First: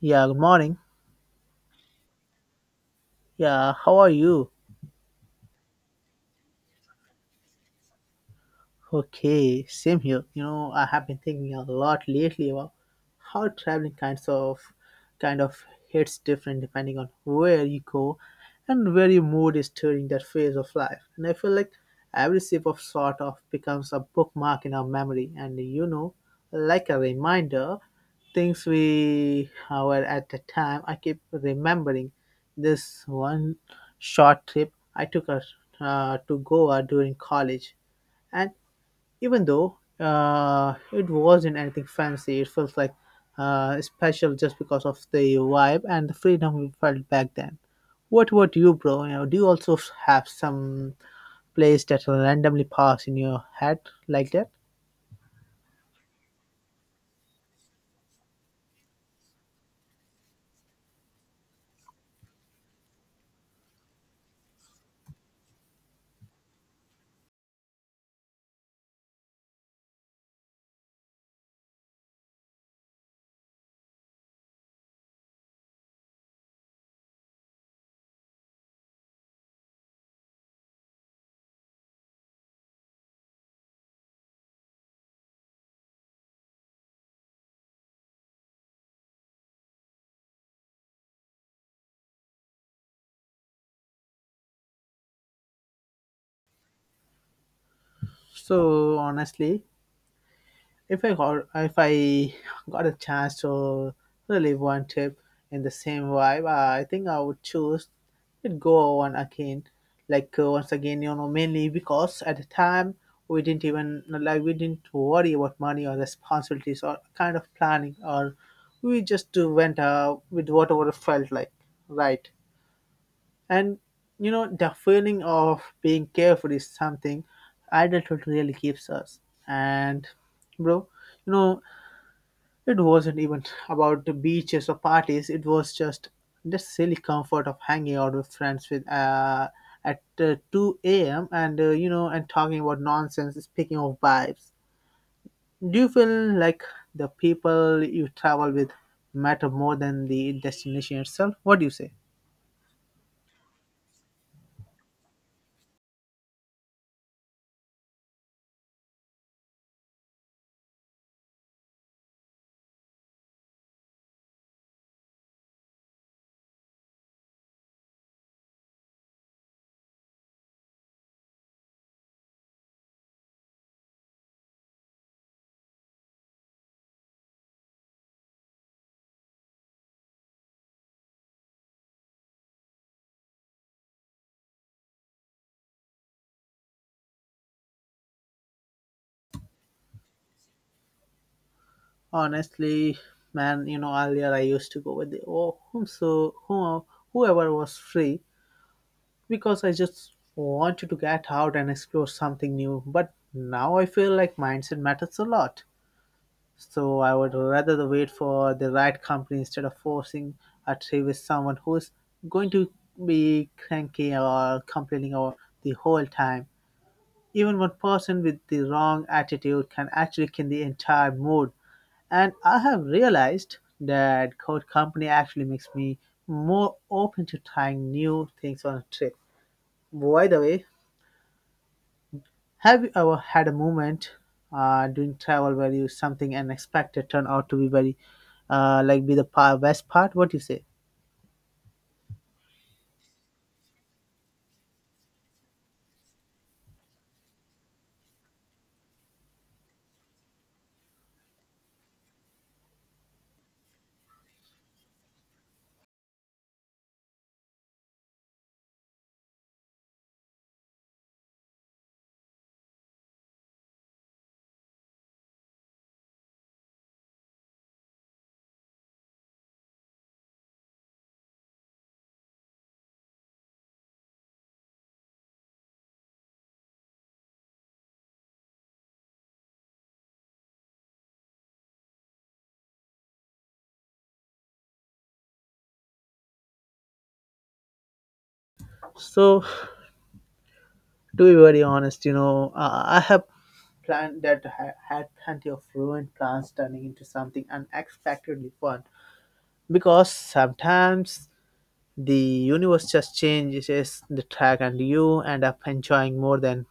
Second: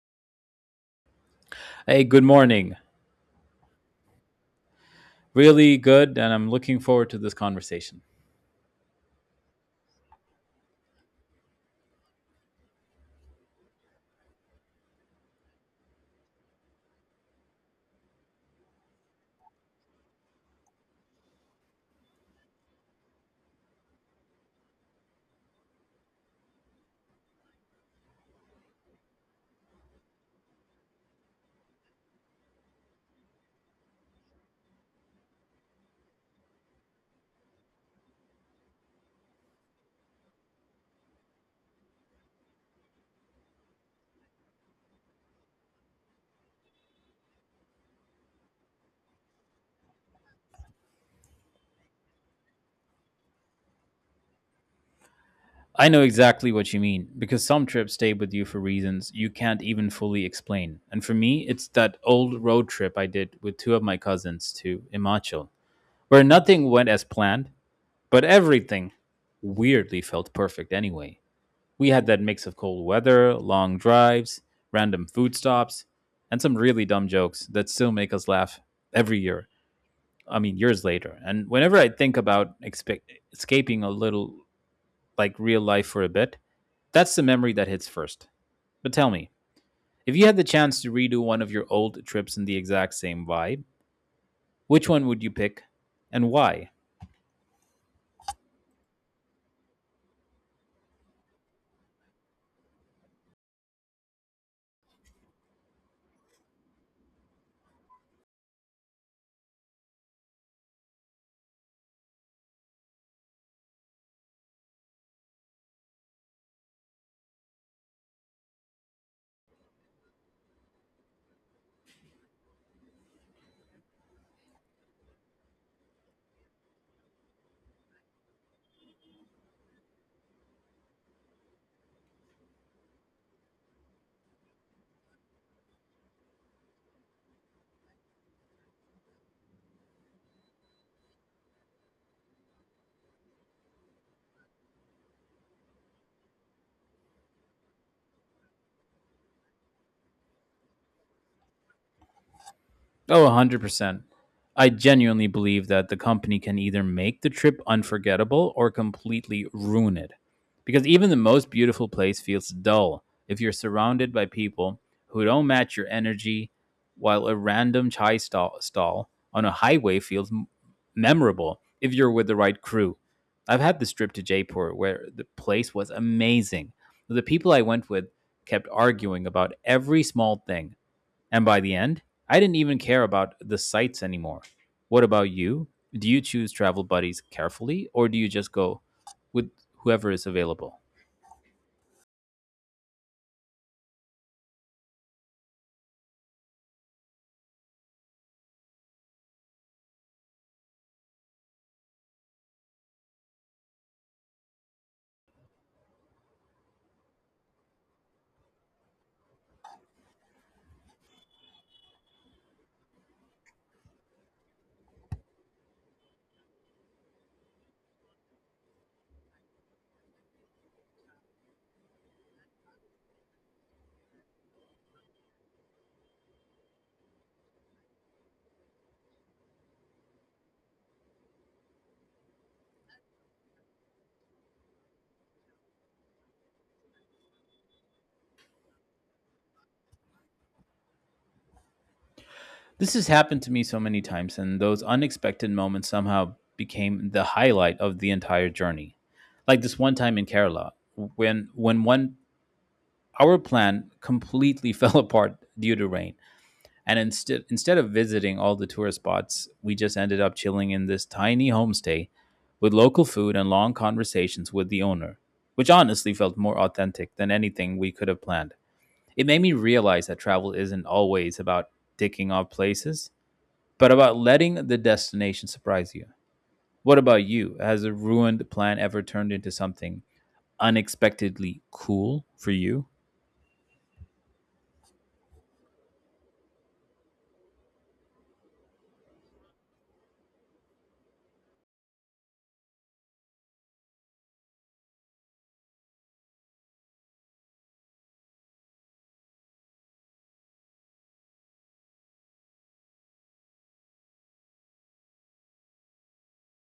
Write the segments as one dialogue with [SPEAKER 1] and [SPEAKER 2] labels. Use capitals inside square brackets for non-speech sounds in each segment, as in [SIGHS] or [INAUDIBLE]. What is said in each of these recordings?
[SPEAKER 1] Yeah, good morning.
[SPEAKER 2] Hey, good morning.
[SPEAKER 1] Yeah, how are you?
[SPEAKER 2] Really good, and I'm looking forward to this conversation.
[SPEAKER 1] Okay, same here. I have been thinking a lot lately about how traveling kind of hits different depending on where you go and where your mood is during that phase of life. And I feel like every sip of sort of becomes a bookmark in our memory and like a reminder, things we were at the time I keep remembering this one short trip I took to Goa during college and even though it wasn't anything fancy, it felt like special just because of the vibe and the freedom we felt back then. What about you, bro? You know, do you also have some place that randomly pass in your head like that?
[SPEAKER 2] I know exactly what you mean because some trips stay with you for reasons you can't even fully explain. And for me, it's that old road trip I did with two of my cousins to Himachal, where nothing went as planned, but everything weirdly felt perfect anyway. We had that mix of cold weather, long drives, random food stops, and some really dumb jokes that still make us laugh every year. I mean, years later. And whenever I think about escaping a little like real life for a bit, that's the memory that hits first. But tell me, if you had the chance to redo one of your old trips in the exact same vibe, which one would you pick and why?
[SPEAKER 1] So honestly, if I got a chance to relive one trip in the same vibe, I think I would choose it go on again, like once again, you know, mainly because at the time we didn't worry about money or responsibilities or kind of planning, or we just went with whatever felt like, right? And you know, the feeling of being careful is something adulthood really gives us, and bro you know it wasn't even about the beaches or parties. It was just the silly comfort of hanging out with friends with at 2 a.m. and you know and talking about nonsense. Speaking of vibes, do you feel like the people you travel with matter more than the destination itself? What do you say?
[SPEAKER 2] Oh, 100%. I genuinely believe that the company can either make the trip unforgettable or completely ruin it. Because even the most beautiful place feels dull if you're surrounded by people who don't match your energy, while a random chai stall on a highway feels memorable if you're with the right crew. I've had this trip to Jaipur where the place was amazing. The people I went with kept arguing about every small thing and by the end, I didn't even care about the sites anymore. What about you? Do you choose travel buddies carefully or do you just go with whoever is available?
[SPEAKER 1] Honestly, man, you know earlier I used to go with the oh, whom so who, whoever was free because I just wanted to get out and explore something new. But now I feel like mindset matters a lot. So I would rather the wait for the right company instead of forcing a tree with someone who's going to be cranky or complaining or the whole time. Even one person with the wrong attitude can actually kill the entire mood. And I have realized that good company actually makes me more open to trying new things on a trip. By the way, have you ever had a moment during travel where you something unexpected turned out to be very best part? What do you say?
[SPEAKER 2] This has happened to me so many times, and those unexpected moments somehow became the highlight of the entire journey. Like this one time in Kerala, when one our plan completely [LAUGHS] fell apart due to rain. And instead of visiting all the tourist spots, we just ended up chilling in this tiny homestay with local food and long conversations with the owner, which honestly felt more authentic than anything we could have planned. It made me realize that travel isn't always about ticking off places, but about letting the destination surprise you. What about you? Has a ruined plan ever turned into something unexpectedly cool for you?
[SPEAKER 1] So to be very honest, you know, I have planned that I had plenty of ruined plans turning into something unexpectedly fun because sometimes the universe just changes the track and you end up enjoying more than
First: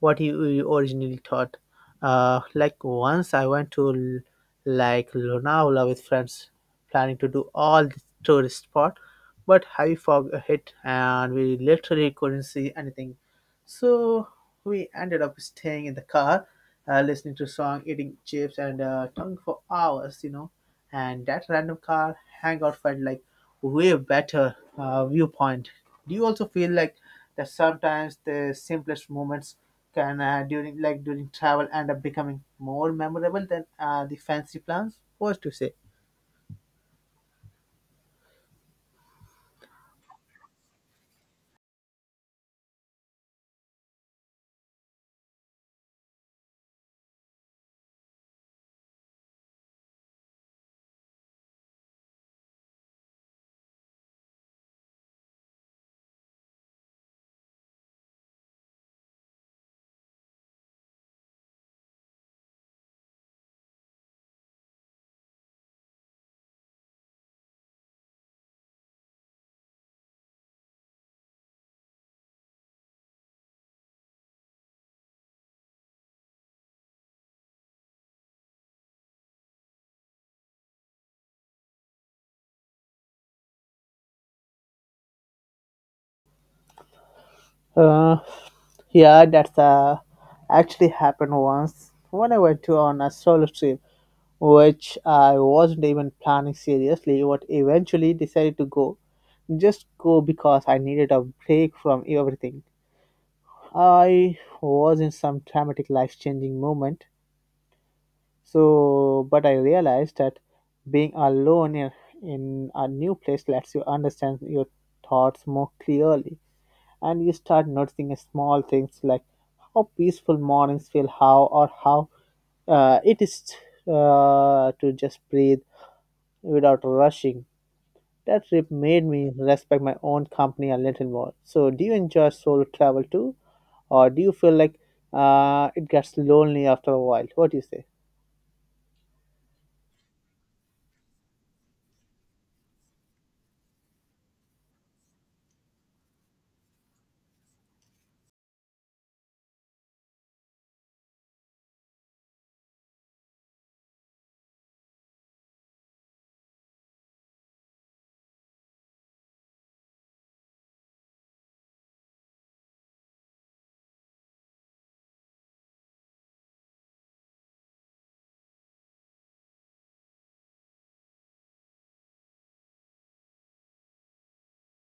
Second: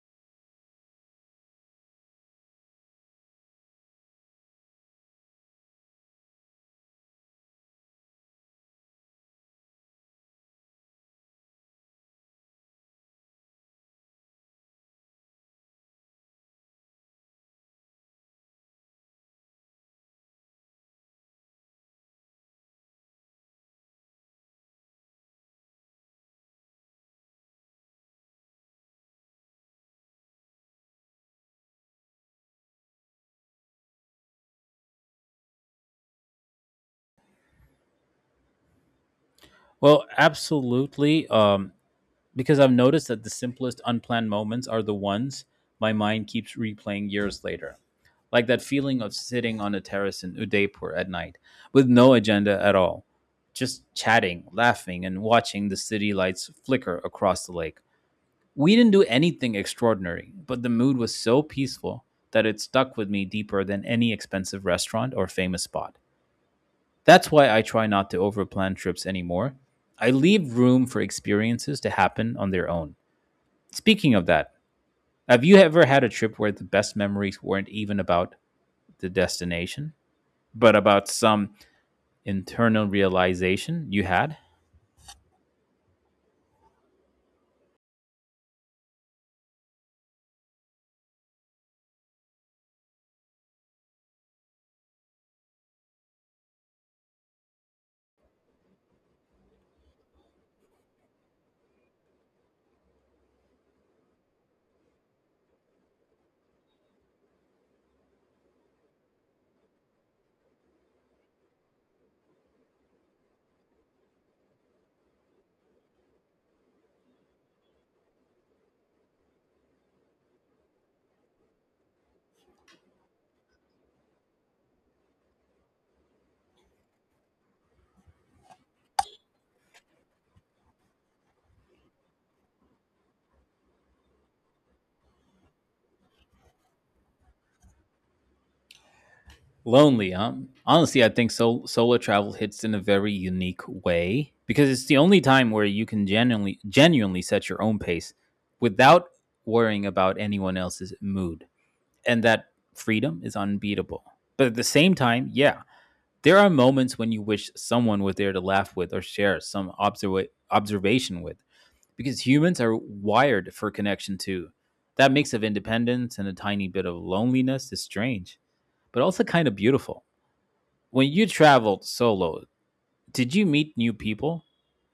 [SPEAKER 1] what originally thought. Like once I went to Lonavala with friends, planning to do all the tourist spot, but heavy fog hit and we literally couldn't see anything. So we ended up staying in the car, listening to song, eating chips, and talking for hours, you know. And that random car hangout felt like way better viewpoint. Do you also feel like that sometimes the simplest moments can during travel end up becoming more memorable than the fancy plans? What to say?
[SPEAKER 2] Well, absolutely. Because I've noticed that the simplest unplanned moments are the ones my mind keeps replaying years later. Like that feeling of sitting on a terrace in Udaipur at night with no agenda at all, just chatting, laughing, and watching the city lights flicker across the lake. We didn't do anything extraordinary, but the mood was so peaceful that it stuck with me deeper than any expensive restaurant or famous spot. That's why I try not to overplan trips anymore. I leave room for experiences to happen on their own. Speaking of that, have you ever had a trip where the best memories weren't even about the destination, but about some internal realization you had?
[SPEAKER 1] Uh, Yeah, that's actually happened once when I went to on a solo trip, which I wasn't even planning seriously, but eventually decided to go. Just go because I needed a break from everything. I was in some traumatic life-changing moment, so but I realized that being alone in a new place lets you understand your thoughts more clearly and you start noticing small things like how peaceful mornings feel, how it is to just breathe without rushing. That trip made me respect my own company a little more. So, do you enjoy solo travel too, or do you feel like it gets lonely after a while? What do you say?
[SPEAKER 2] Lonely, huh? Honestly, I think solo travel hits in a very unique way because it's the only time where you can genuinely set your own pace without worrying about anyone else's mood. And that freedom is unbeatable. But at the same time, yeah, there are moments when you wish someone was there to laugh with or share some observation with, because humans are wired for connection too. That mix of independence and a tiny bit of loneliness is strange, but also kind of beautiful. When you traveled solo, did you meet new people?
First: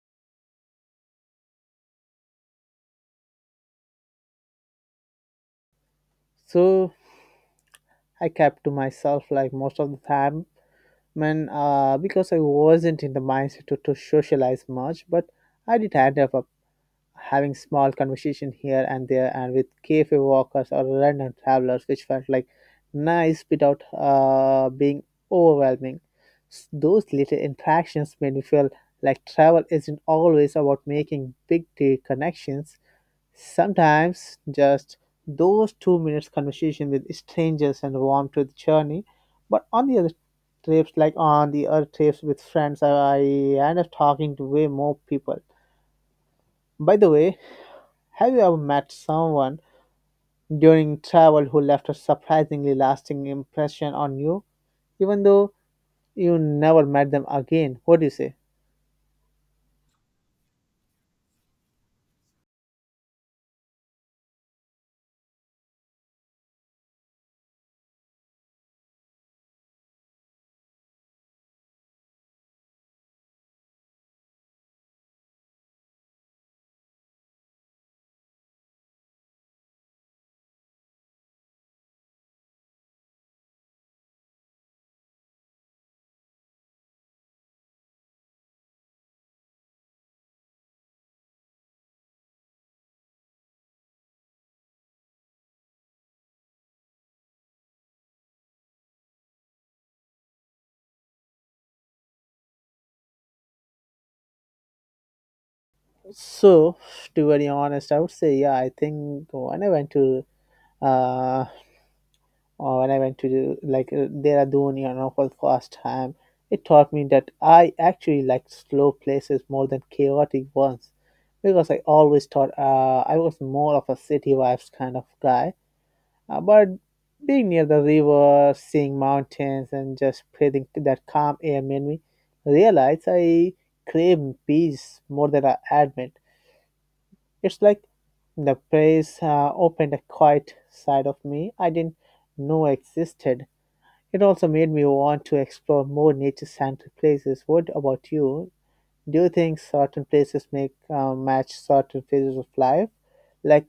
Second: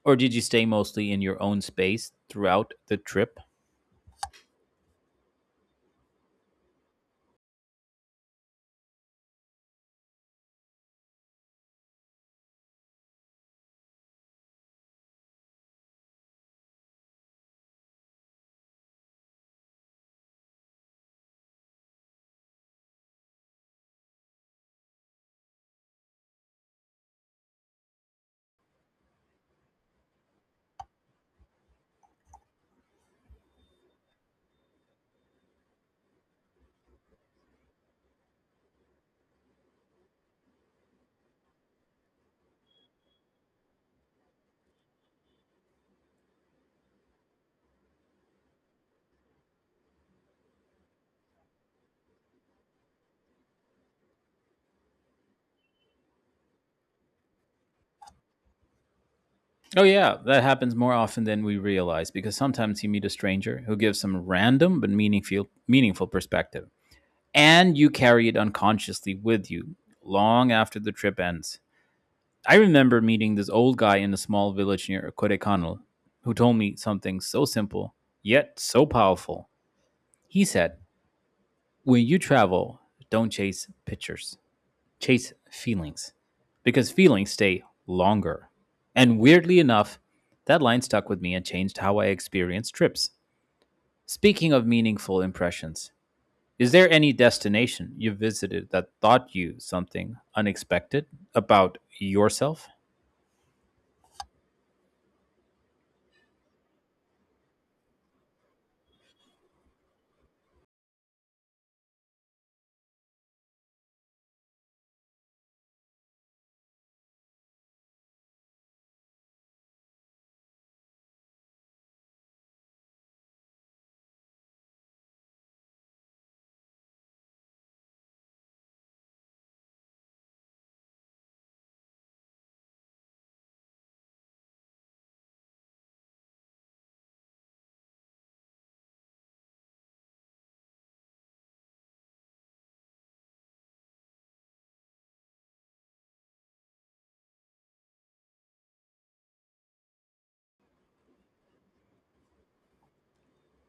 [SPEAKER 2] Or did you stay mostly in your own space throughout the trip?
[SPEAKER 1] So I kept to myself like most of the time, man, because I wasn't in the mindset to socialize much. But I did end up having small conversation here and there and with cafe walkers or random travelers which felt like nice without being overwhelming. Those little interactions made me feel like travel isn't always about making big deal connections, sometimes just those 2 minutes conversation with strangers and warm to the journey. But on the other trips with friends I end up talking to way more people. By the way, have you ever met someone during travel who left a surprisingly lasting impression on you, even though you never met them again? What do you say?
[SPEAKER 2] Oh, yeah, that happens more often than we realize because sometimes you meet a stranger who gives some random but meaningful perspective, and you carry it unconsciously with you long after the trip ends. I remember meeting this old guy in a small village near Kodaikanal who told me something so simple yet so powerful. He said, when you travel, don't chase pictures, chase feelings because feelings stay longer. And weirdly enough, that line stuck with me and changed how I experienced trips. Speaking of meaningful impressions, is there any destination you visited that taught you something unexpected about yourself?
[SPEAKER 1] So, to be very honest, I would say, yeah, I think uh, when I went to Dehradun, you know, for the first time, it taught me that I actually like slow places more than chaotic ones, because I always thought I was more of a city vibes kind of guy. But being near the river, seeing mountains, and just breathing that calm air made me realize I crave peace more than I admit. It's like the place opened a quiet side of me I didn't know existed. It also made me want to explore more nature-centric places. What about you? Do you think certain places make match certain phases of life? Like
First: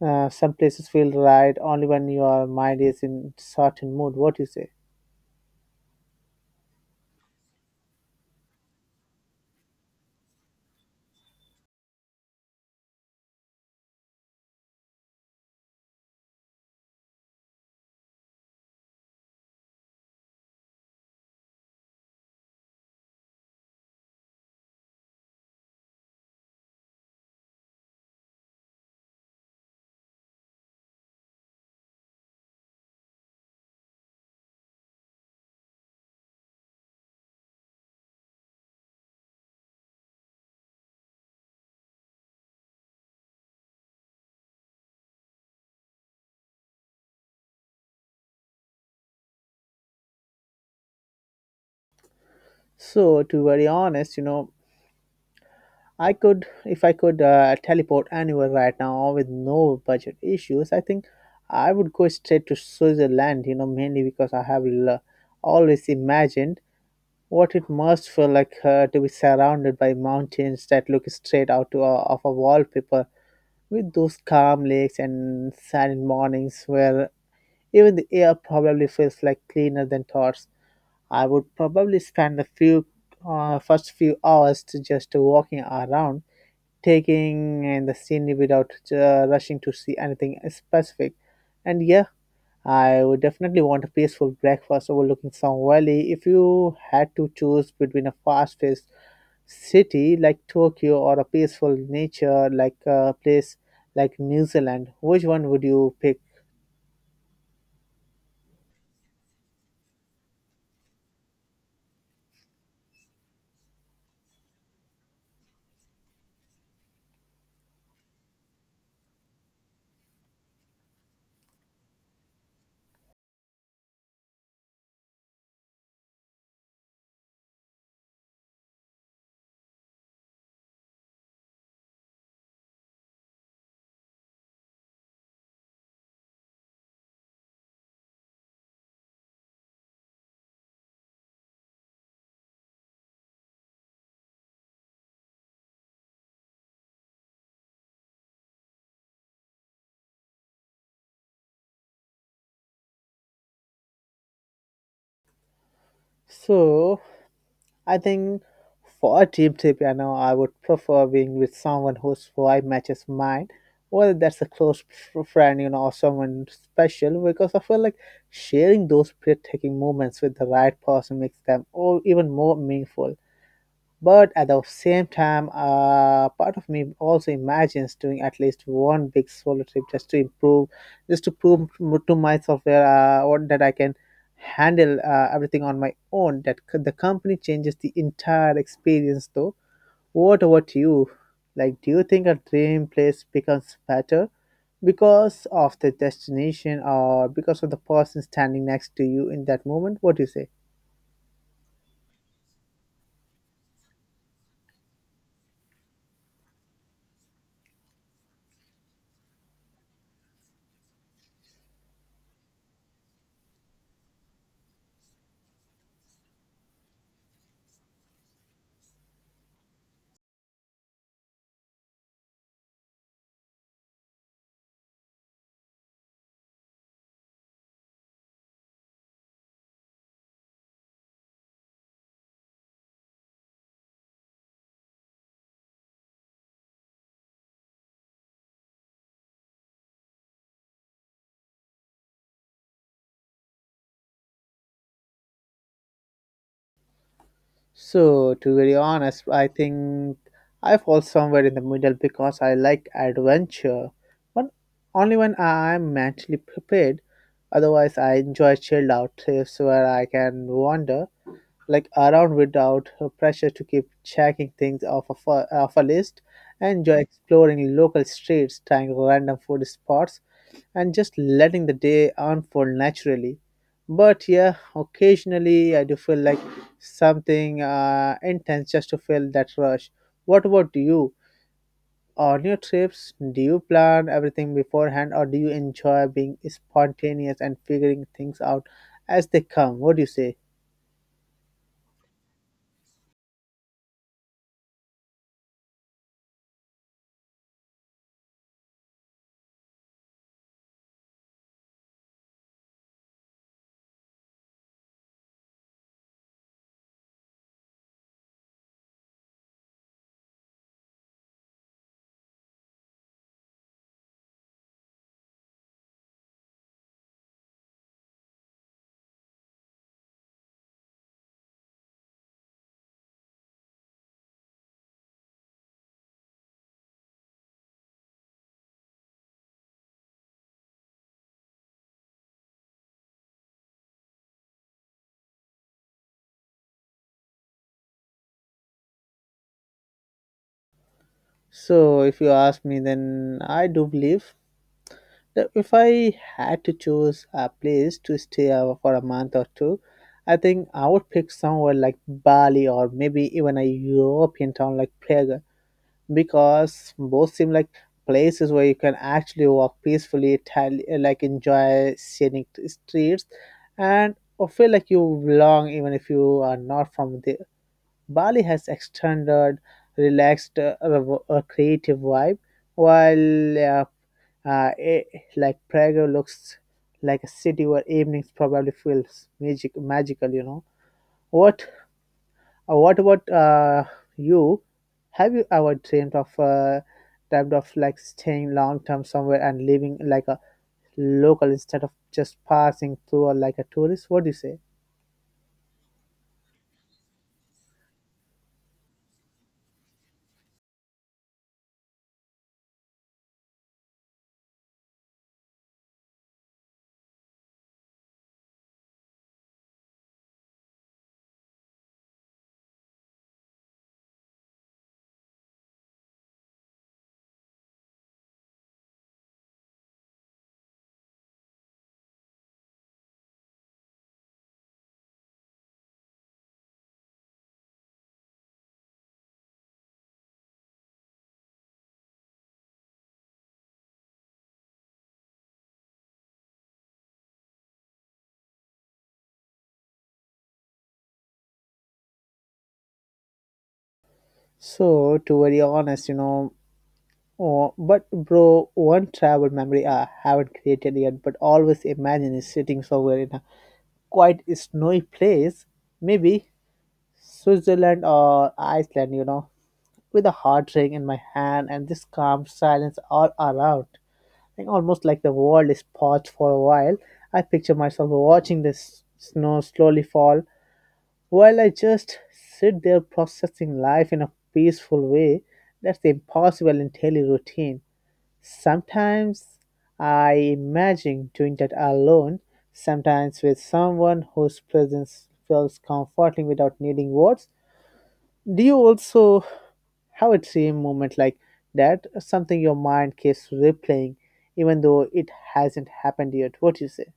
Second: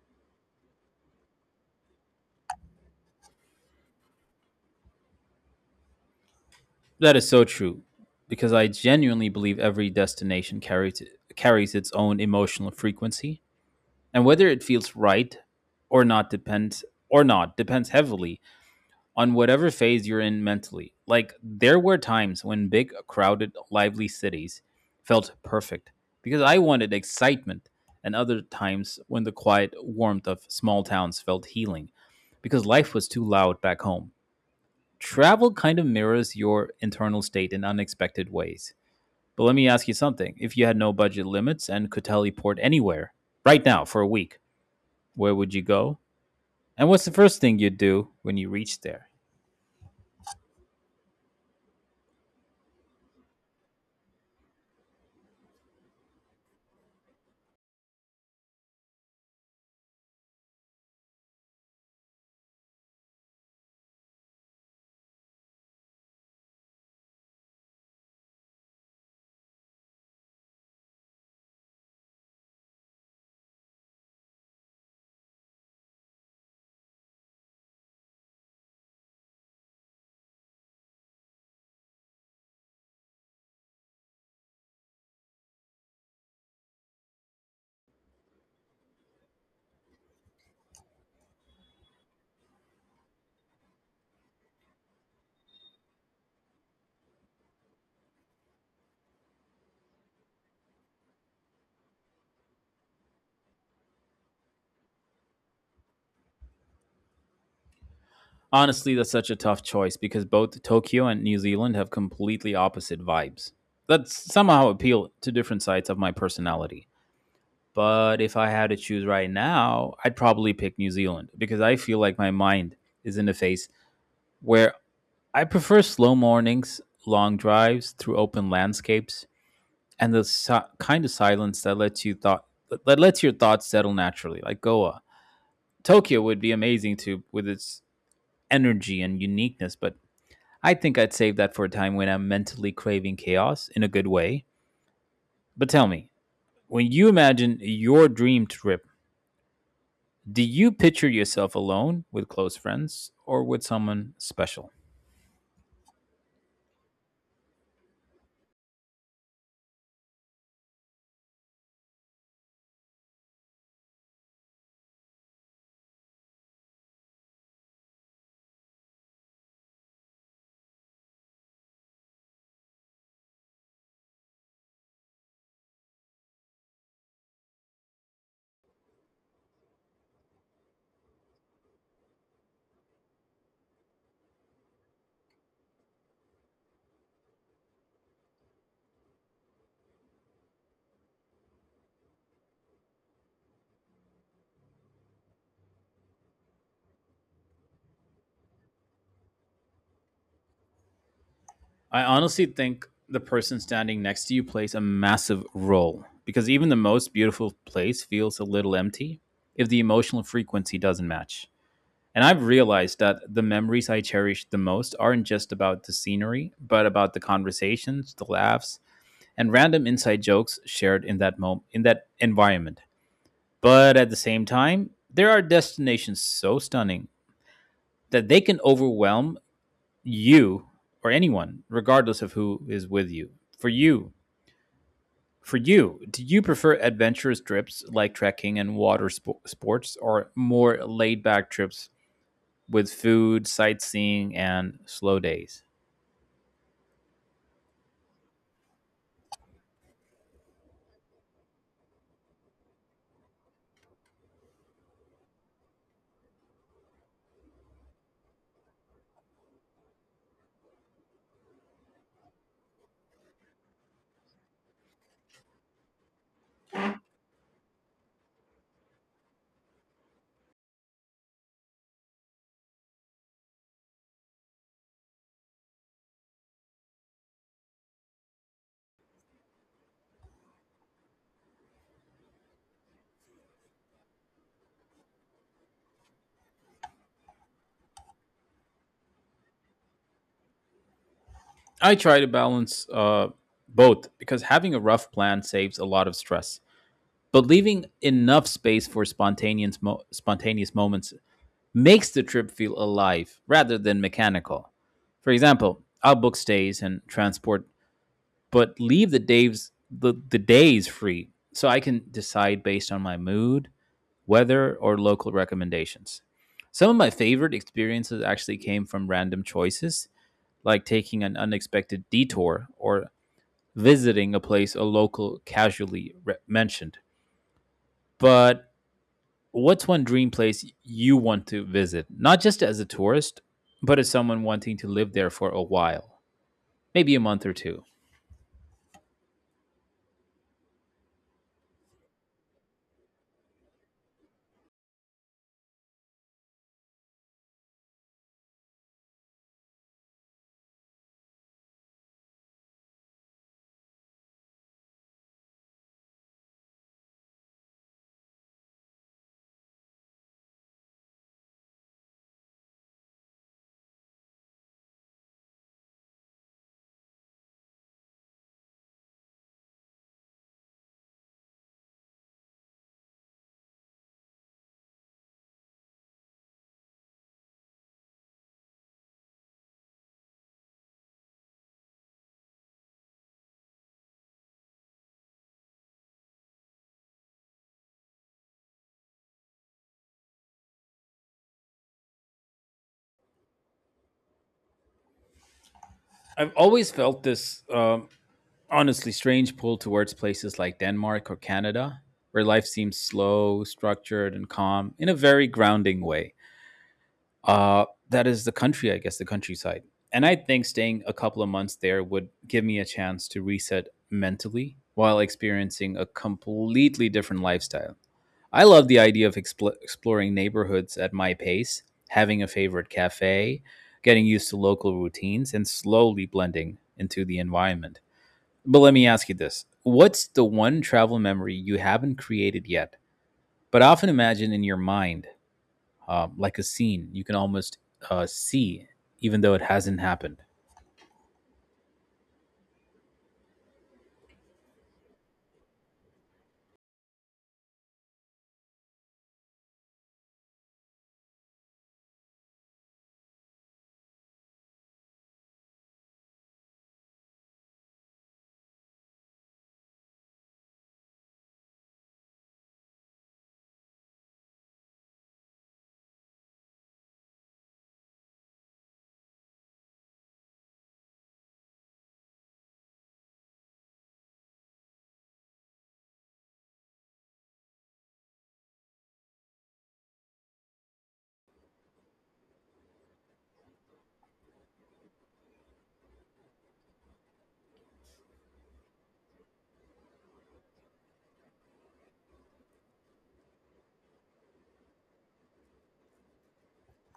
[SPEAKER 1] some places feel right only when your mind is in certain mood. What you say?
[SPEAKER 2] That is so true because I genuinely believe every destination carries its own emotional frequency, and whether it feels right or not depends heavily on whatever phase you're in mentally. Like there were times when big, crowded, lively cities felt perfect because I wanted excitement, and other times when the quiet warmth of small towns felt healing because life was too loud back home. Travel kind of mirrors your internal state in unexpected ways. But let me ask you something. If you had no budget limits and could teleport anywhere right now for a week, where would you go? And what's the first thing you'd do when you reach there?
[SPEAKER 1] So, to be very honest, you know, if I could teleport anywhere right now with no budget issues, I think I would go straight to Switzerland, you know, mainly because I have always imagined what it must feel like to be surrounded by mountains that look straight out of a wallpaper with those calm lakes and silent mornings where even the air probably feels like cleaner than thoughts. I would probably spend the few first few hours to just walking around, taking in the scenery without rushing to see anything specific. And yeah, I would definitely want a peaceful breakfast overlooking some valley. If you had to choose between a fast-paced city like Tokyo or a peaceful nature like a place like New Zealand, which one would you pick?
[SPEAKER 2] Honestly, that's such a tough choice because both Tokyo and New Zealand have completely opposite vibes that somehow appeal to different sides of my personality. But if I had to choose right now, I'd probably pick New Zealand because I feel like my mind is in a phase where I prefer slow mornings, long drives through open landscapes, and the si- kind of silence that lets you thought that lets your thoughts settle naturally, like Goa. Tokyo would be amazing too with its energy and uniqueness, but I think I'd save that for a time when I'm mentally craving chaos in a good way. But tell me, when you imagine your dream trip, do you picture yourself alone with close friends or with someone special?
[SPEAKER 1] So I think for a deep piano, I would prefer being with someone whose vibe matches mine, whether that's a close friend, you know, or someone special, because I feel like sharing those breathtaking moments with the right person makes them all even more meaningful. But at the same time, part of me also imagines doing at least one big solo trip just to prove to myself that I can handle everything on my own. The company changes the entire experience, though. What about you? Like, do you think a dream place becomes better because of the destination or because of the person standing next to you in that moment? What do you say?
[SPEAKER 2] I honestly think the person standing next to you plays a massive role because even the most beautiful place feels a little empty if the emotional frequency doesn't match. And I've realized that the memories I cherish the most aren't just about the scenery, but about the conversations, the laughs, and random inside jokes shared in that moment in that environment. But at the same time, there are destinations so stunning that they can overwhelm you or anyone, regardless of who is with you. For you, for you, do you prefer adventurous trips like trekking and water sports, or more laid-back trips with food, sightseeing, and slow days?
[SPEAKER 1] So, to be very honest, I think I fall somewhere in the middle because I like adventure, but only when I'm mentally prepared. Otherwise, I enjoy chilled out trips where I can wander like around without a pressure to keep checking things off a list. Enjoy exploring local streets, trying random food spots, and just letting the day unfold naturally. But yeah, occasionally I do feel like something intense just to feel that rush. What about you? On your trips, do you plan everything beforehand or do you enjoy being spontaneous and figuring things out as they come? What do you say?
[SPEAKER 2] I try to balance both because having a rough plan saves a lot of stress, but leaving enough space for spontaneous spontaneous moments makes the trip feel alive rather than mechanical. For example, I'll book stays and transport, but leave the days free so I can decide based on my mood, weather, or local recommendations. Some of my favorite experiences actually came from random choices, like taking an unexpected detour or visiting a place a local casually mentioned. But what's one dream place you want to visit, not just as a tourist, but as someone wanting to live there for a while, maybe a month or two?
[SPEAKER 1] So, if you ask me, then I do believe that if I had to choose a place to stay for a month or two, I think I would pick somewhere like Bali or maybe even a European town like Prague because both seem like places where you can actually walk peacefully, enjoy scenic streets, and or feel like you belong even if you are not from there. Bali has extended, relaxed, creative vibe, while uh, eh, Prague looks like a city where evenings probably feels magical. You know what? What about you? Have you ever dreamed of dreamt of like staying long term somewhere and living like a local instead of just passing through or like a tourist? What do you say?
[SPEAKER 2] I've always felt this, honestly, strange pull towards places like Denmark or Canada, where life seems slow, structured, and calm in a very grounding way. That is the country, I guess, the countryside. And I think staying a couple of months there would give me a chance to reset mentally while experiencing a completely different lifestyle. I love the idea of exploring neighborhoods at my pace, having a favorite cafe, getting used to local routines, and slowly blending into the environment. But let me ask you this: what's the one travel memory you haven't created yet, but often imagine in your mind, like a scene you can almost see, even though it hasn't happened?
[SPEAKER 1] So, to very honest, you know, oh, but bro, one travel memory I haven't created yet, but always imagine is sitting somewhere in a quite snowy place, maybe Switzerland or Iceland, you know, with a hot drink in my hand and this calm silence all around. And almost like the world is paused for a while. I picture myself watching the snow slowly fall while I just sit there processing life in a peaceful way that's impossible in daily routine. Sometimes I imagine doing that alone, sometimes with someone whose presence feels comforting without needing words. Do you also have a dream moment like that? Something your mind keeps replaying, even though it hasn't happened yet. What do you say?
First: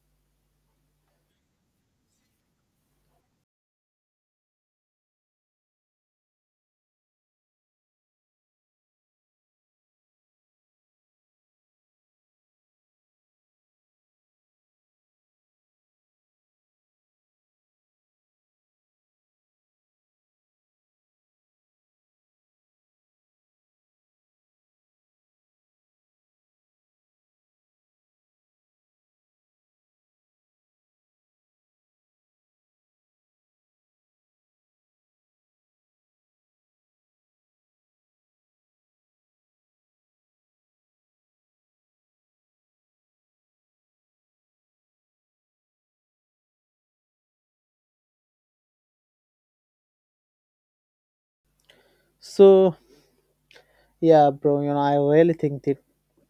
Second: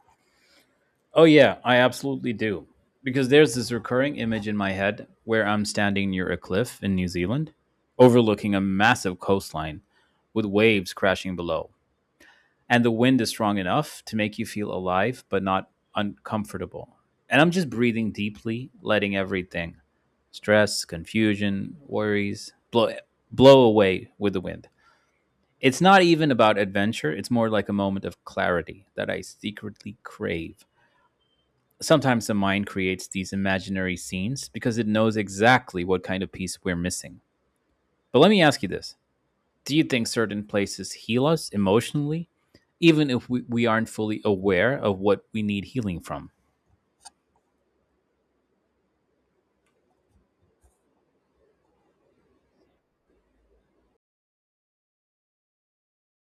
[SPEAKER 2] Oh yeah, I absolutely do. Because there's this recurring image in my head where I'm standing near a cliff in New Zealand, overlooking a massive coastline with waves crashing below. And the wind is strong enough to make you feel alive but not uncomfortable. And I'm just breathing deeply, letting everything, stress, confusion, worries, blow away with the wind. It's not even about adventure, it's more like a moment of clarity that I secretly crave. Sometimes the mind creates these imaginary scenes because it knows exactly what kind of piece we're missing. But let me ask you this: do you think certain places heal us emotionally, even if we aren't fully aware of what we need healing from?
[SPEAKER 1] So, Yeah, bro, you know, I really think that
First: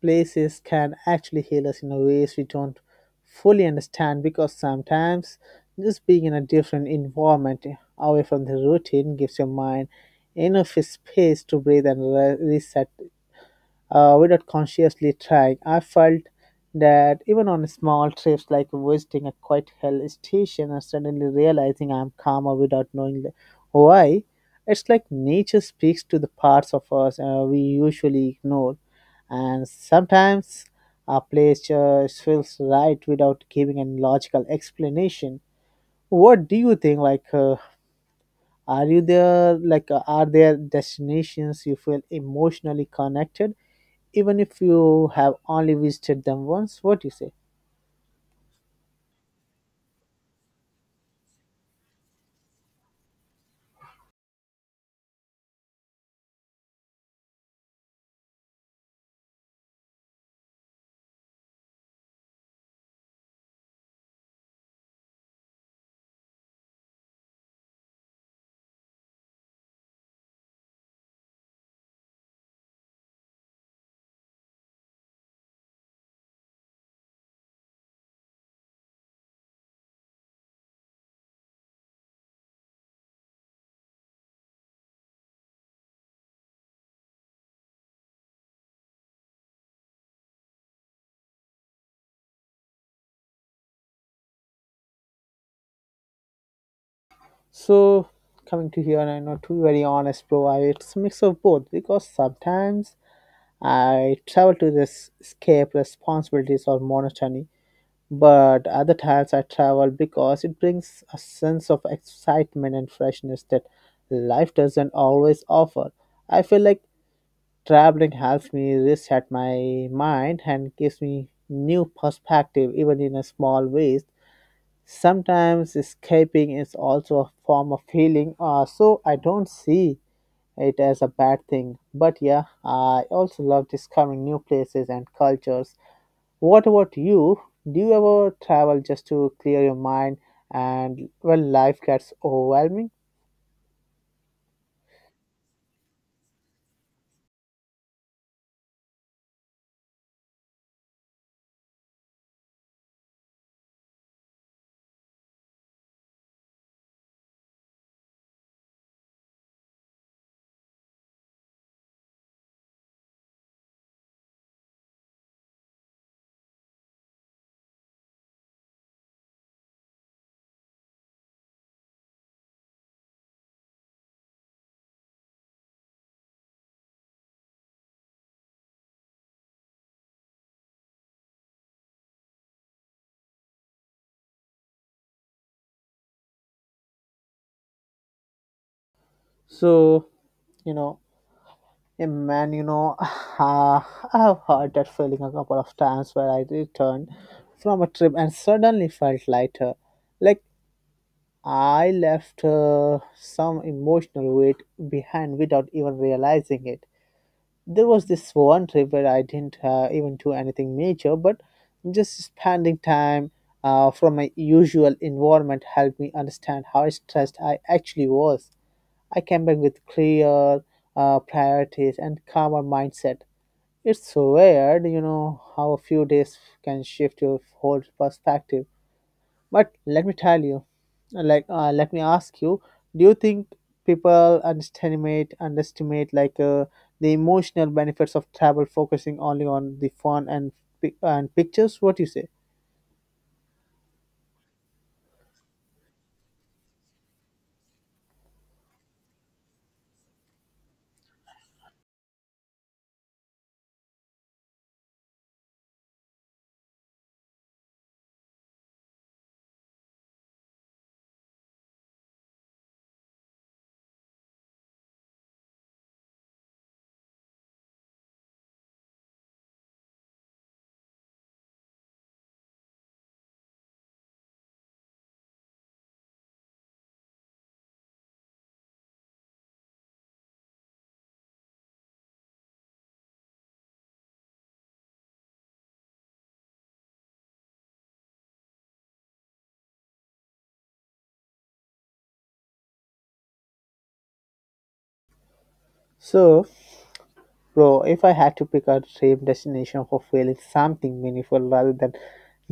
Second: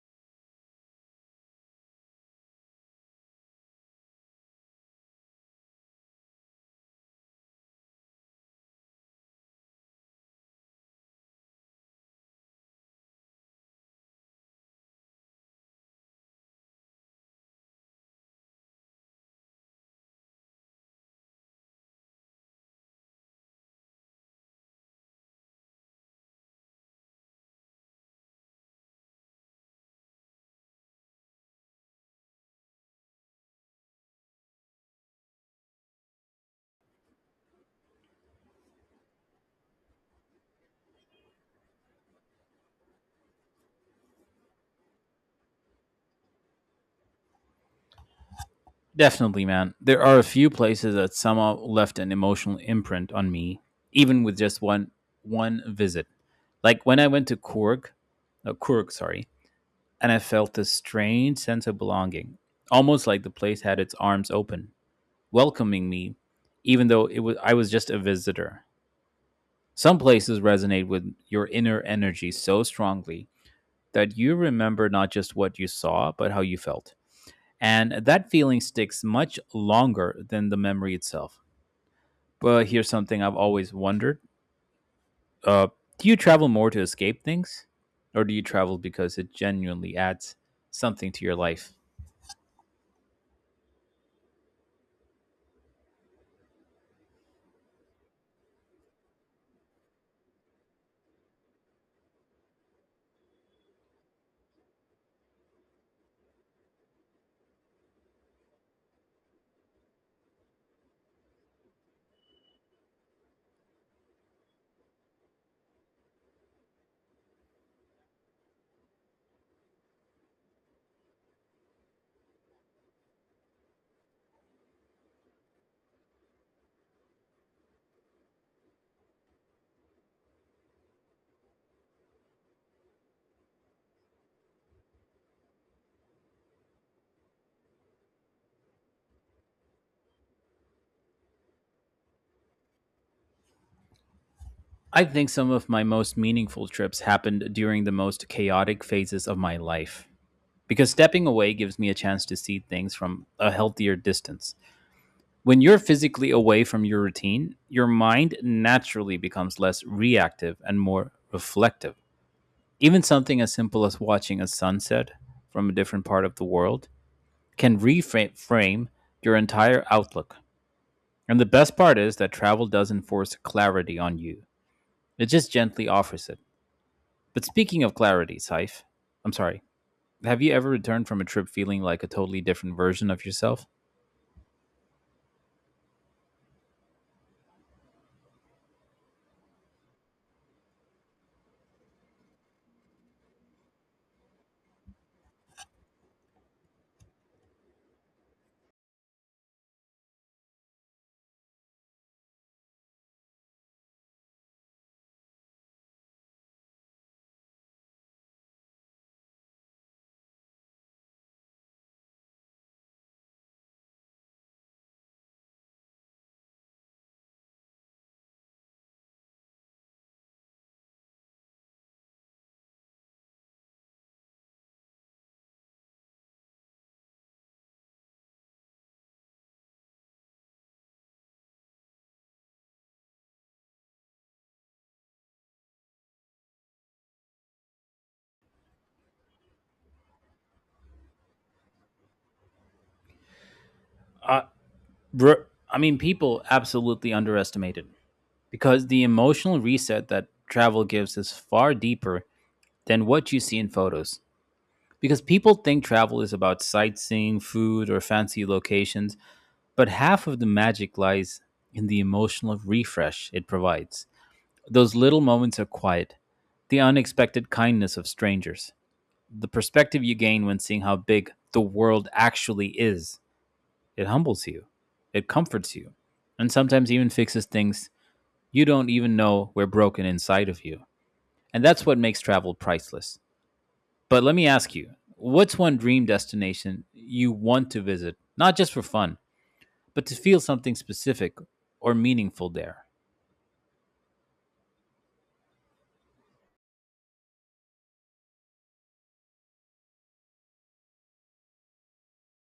[SPEAKER 1] places can actually heal us in a ways we don't fully understand because sometimes just being in a different environment away from the routine gives your mind enough space to breathe and reset without consciously trying. I felt that even on small trips like visiting a quiet hill station and suddenly realizing I'm calmer without knowing why. It's like nature speaks to the parts of us we usually ignore. And sometimes a place just feels right without giving any logical explanation. What do you think? Are you there? Are there destinations you feel emotionally connected even if you have only visited them once? What do you say?
[SPEAKER 2] Definitely, man. There are a few places that somehow left an emotional imprint on me, even with just one visit. Like when I went to Kurg, Kurg, sorry, and I felt this strange sense of belonging, almost like the place had its arms open, welcoming me, even though it was I was just a visitor. Some places resonate with your inner energy so strongly that you remember not just what you saw, but how you felt. And that feeling sticks much longer than the memory itself. But here's something I've always wondered. Uh, do you travel more to escape things? Or do you travel because it genuinely adds something to your life?
[SPEAKER 1] So coming to here, I know, to be very honest, bro, it's a mix of both because sometimes I travel to this escape responsibilities or monotony, but other times I travel because it brings a sense of excitement and freshness that life doesn't always offer. I feel like traveling helps me reset my mind and gives me new perspective even in a small ways. Sometimes escaping is also a form of healing, so I don't see it as a bad thing. But yeah, I also love discovering new places and cultures. What about you? Do you ever travel just to clear your mind and when life gets overwhelming?
[SPEAKER 2] I think some of my most meaningful trips happened during the most chaotic phases of my life, because stepping away gives me a chance to see things from a healthier distance. When you're physically away from your routine, your mind naturally becomes less reactive and more reflective. Even something as simple as watching a sunset from a different part of the world can reframe your entire outlook. And the best part is that travel doesn't force clarity on you, it just gently offers it. But speaking of clarity, Saif, I'm sorry, have you ever returned from a trip feeling like a totally different version of yourself?
[SPEAKER 1] So, you know, eh, man, you know, [LAUGHS] [SIGHS] uh, I've had that feeling a couple of times where I returned from a trip and suddenly felt lighter. Like I left some emotional weight behind without even realizing it. There was this one trip where I didn't even do anything major, but just spending time from my usual environment helped me understand how stressed I actually was. I came back with clear priorities and calmer mindset. It's weird, you know, how a few days can shift your whole perspective. But let me tell you, let me ask you, do you think people underestimate the emotional benefits of travel, focusing only on the fun and pictures? What do you say?
[SPEAKER 2] re- I mean, people absolutely underestimate it because the emotional reset that travel gives is far deeper than what you see in photos. Because people think travel is about sightseeing, food, or fancy locations, but half of the magic lies in the emotional refresh it provides. Those little moments of quiet, the unexpected kindness of strangers, the perspective you gain when seeing how big the world actually is, it humbles you, it comforts you, and sometimes even fixes things you don't even know were broken inside of you. And that's what makes travel priceless. But let me ask you, what's one dream destination you want to visit, not just for fun, but to feel something specific or meaningful there?
[SPEAKER 1] So, Bro, if I had to pick a dream destination for feeling something meaningful rather than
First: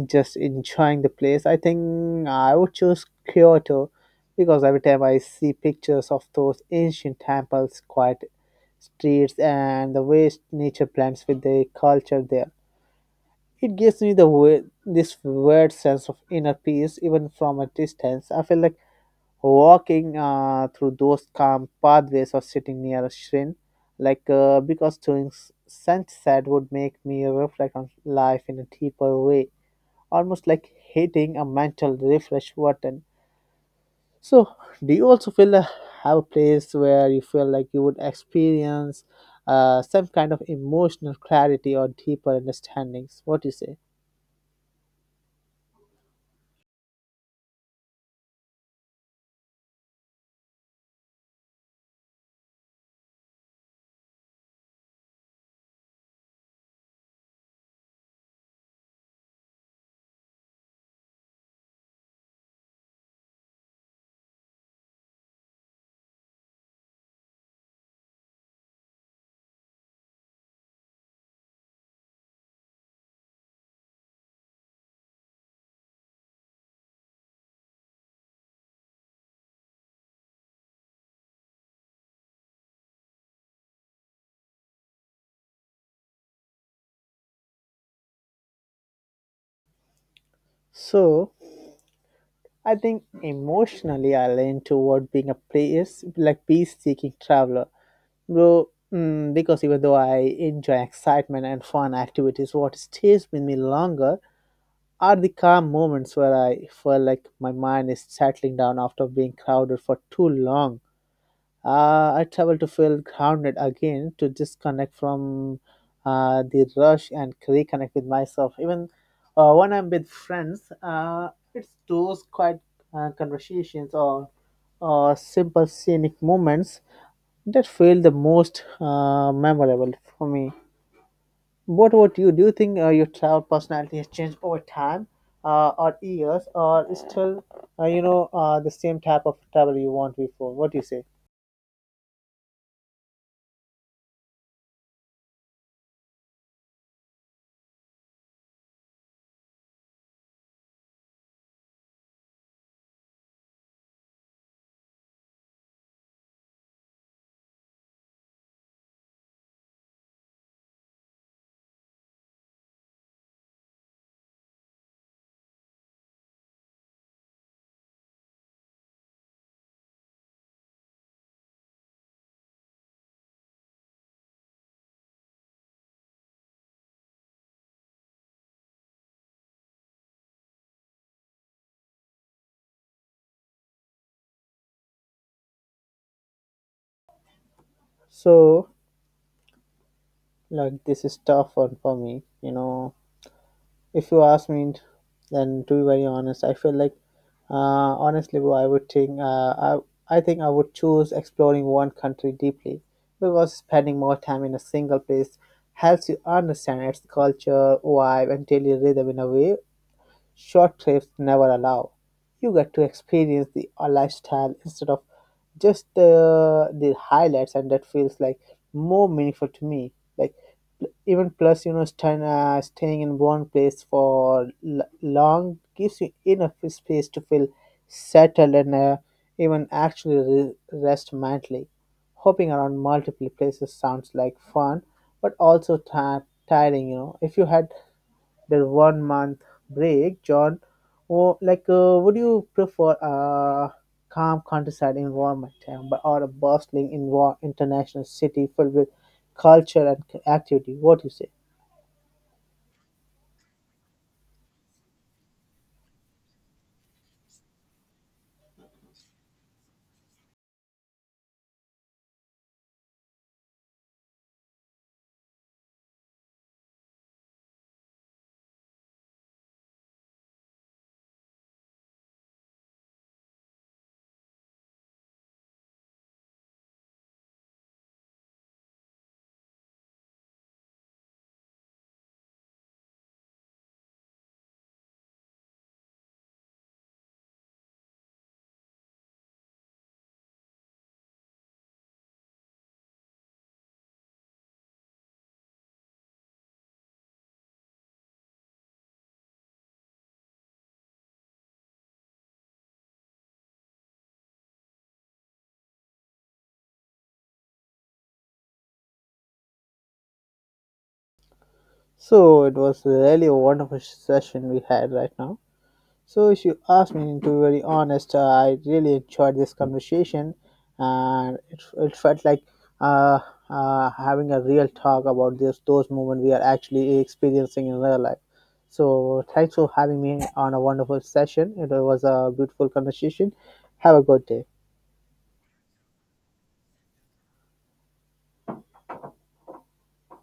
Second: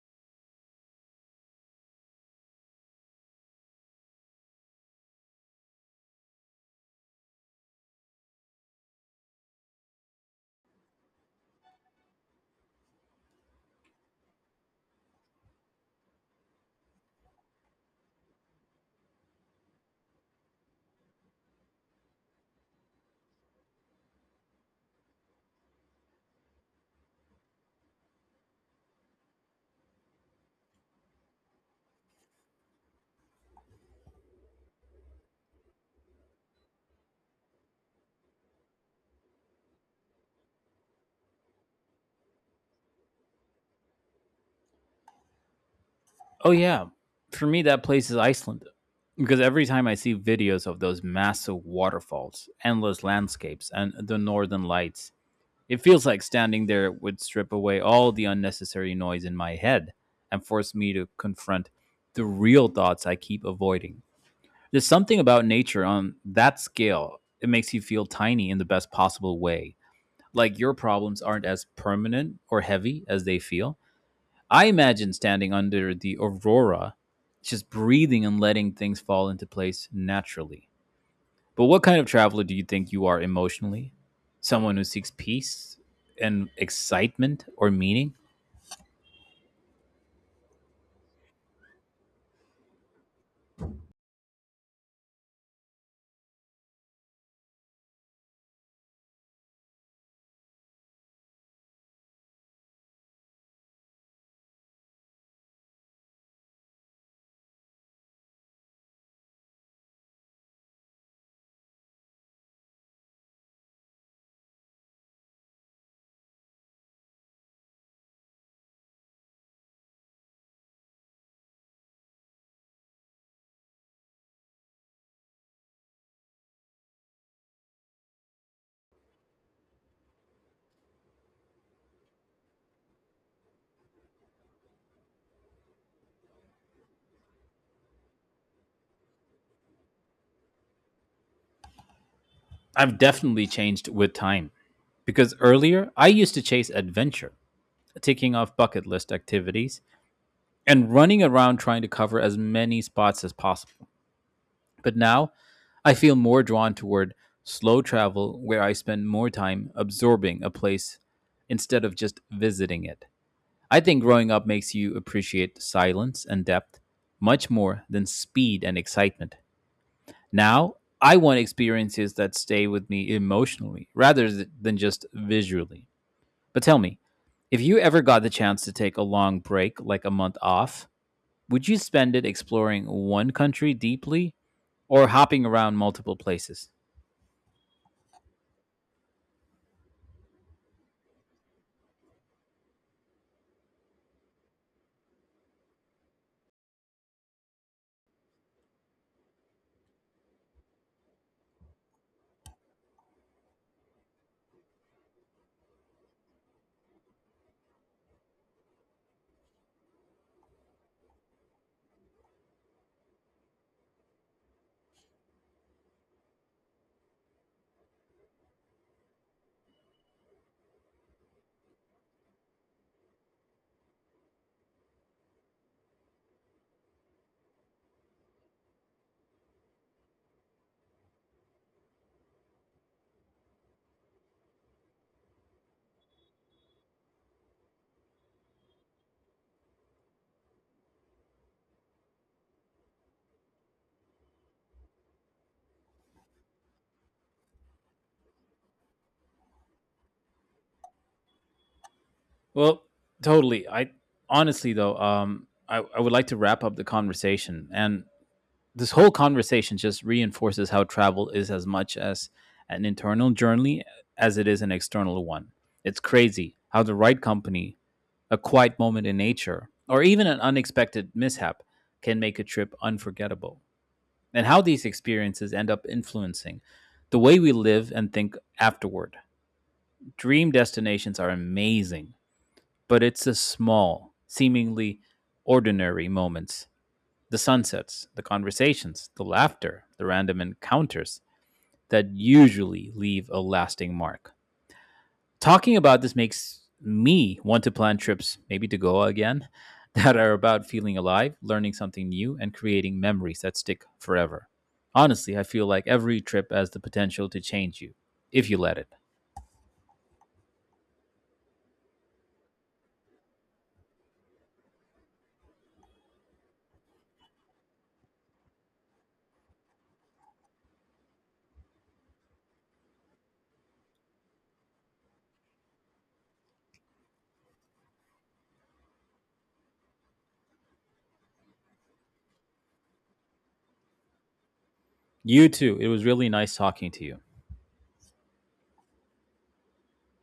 [SPEAKER 1] just enjoying the place, I think I would choose Kyoto because every time I see pictures of those ancient temples, quiet streets, and the way nature blends with the culture there, it gives me the way, this weird sense of inner peace even from a distance. I feel like walking through those calm pathways or sitting near a shrine, because during sunset would make me reflect on life in a deeper way, almost like hitting a mental refresh button. So, do you also feel have a place where you feel like you would experience some kind of emotional clarity or deeper understandings? What do you say?
[SPEAKER 2] Oh, yeah. For me, that place is Iceland. Because every time I see videos of those massive waterfalls, endless landscapes, and the northern lights, it feels like standing there would strip away all the unnecessary noise in my head and force me to confront the real thoughts I keep avoiding. There's something about nature on that scale. It makes you feel tiny in the best possible way. Like your problems aren't as permanent or heavy as they feel. I imagine standing under the aurora, just breathing and letting things fall into place naturally. But what kind of traveler do you think you are emotionally? Someone who seeks peace and excitement or meaning?
[SPEAKER 1] So, I think emotionally I lean toward being a place like peace seeking traveler, bro. Mm, because even though I enjoy excitement and fun activities, what stays with me longer are the calm moments where I feel like my mind is settling down after being crowded for too long. I travel to feel grounded again, to disconnect from the rush and reconnect with myself. Even when I'm with friends, it's those quiet conversations or simple scenic moments that felt the most memorable for me. What about you? Do you think your travel personality has changed over time, or years, or is still, the same type of travel you want before? What do you say?
[SPEAKER 2] I've definitely changed with time because earlier I used to chase adventure, ticking off bucket list activities and running around trying to cover as many spots as possible. But now I feel more drawn toward slow travel, where I spend more time absorbing a place instead of just visiting it. I think growing up makes you appreciate silence and depth much more than speed and excitement. Now, I want experiences that stay with me emotionally rather than just visually. But tell me, if you ever got the chance to take a long break, like a month off, would you spend it exploring one country deeply or hopping around multiple places?
[SPEAKER 1] So, this is tough one for me. You know, if you ask me, then to be very honest, I feel like honestly, bro, I think I would choose exploring one country deeply because spending more time in a single place helps you understand its culture, vibe, and daily rhythm in a way short trips never allow. You get to experience the lifestyle instead of just the highlights, and that feels like more meaningful to me. Like even plus, you know, staying in one place for long gives you enough space to feel settled and, even actually rest mentally. Hopping around multiple places sounds like fun, but also ti tiring. You know, if you had their 1 month break, John, or would you prefer a calm countryside environment, or a bustling international city filled with culture and activity? What do you say?
[SPEAKER 2] Well, totally. I honestly though, I would like to wrap up the conversation, and this whole conversation just reinforces how travel is as much as an internal journey as it is an external one. It's crazy how the right company, a quiet moment in nature, or even an unexpected mishap can make a trip unforgettable, and how these experiences end up influencing the way we live and think afterward. Dream destinations are amazing, but it's the small, seemingly ordinary moments, the sunsets, the conversations, the laughter, the random encounters, that usually leave a lasting mark. Talking about this makes me want to plan trips, maybe to Goa again, [LAUGHS] that are about feeling alive, learning something new, and creating memories that stick forever. Honestly, I feel like every trip has the potential to change you, if you let it.
[SPEAKER 1] So it was really a wonderful session we had right now. So, if you ask me to be very honest, I really enjoyed this conversation, and it felt like uh, having a real talk about this those moments we are actually experiencing in real life. So, thanks for having me on a wonderful session. It was a beautiful conversation. Have a good day.
[SPEAKER 2] You too. It was really nice talking to you.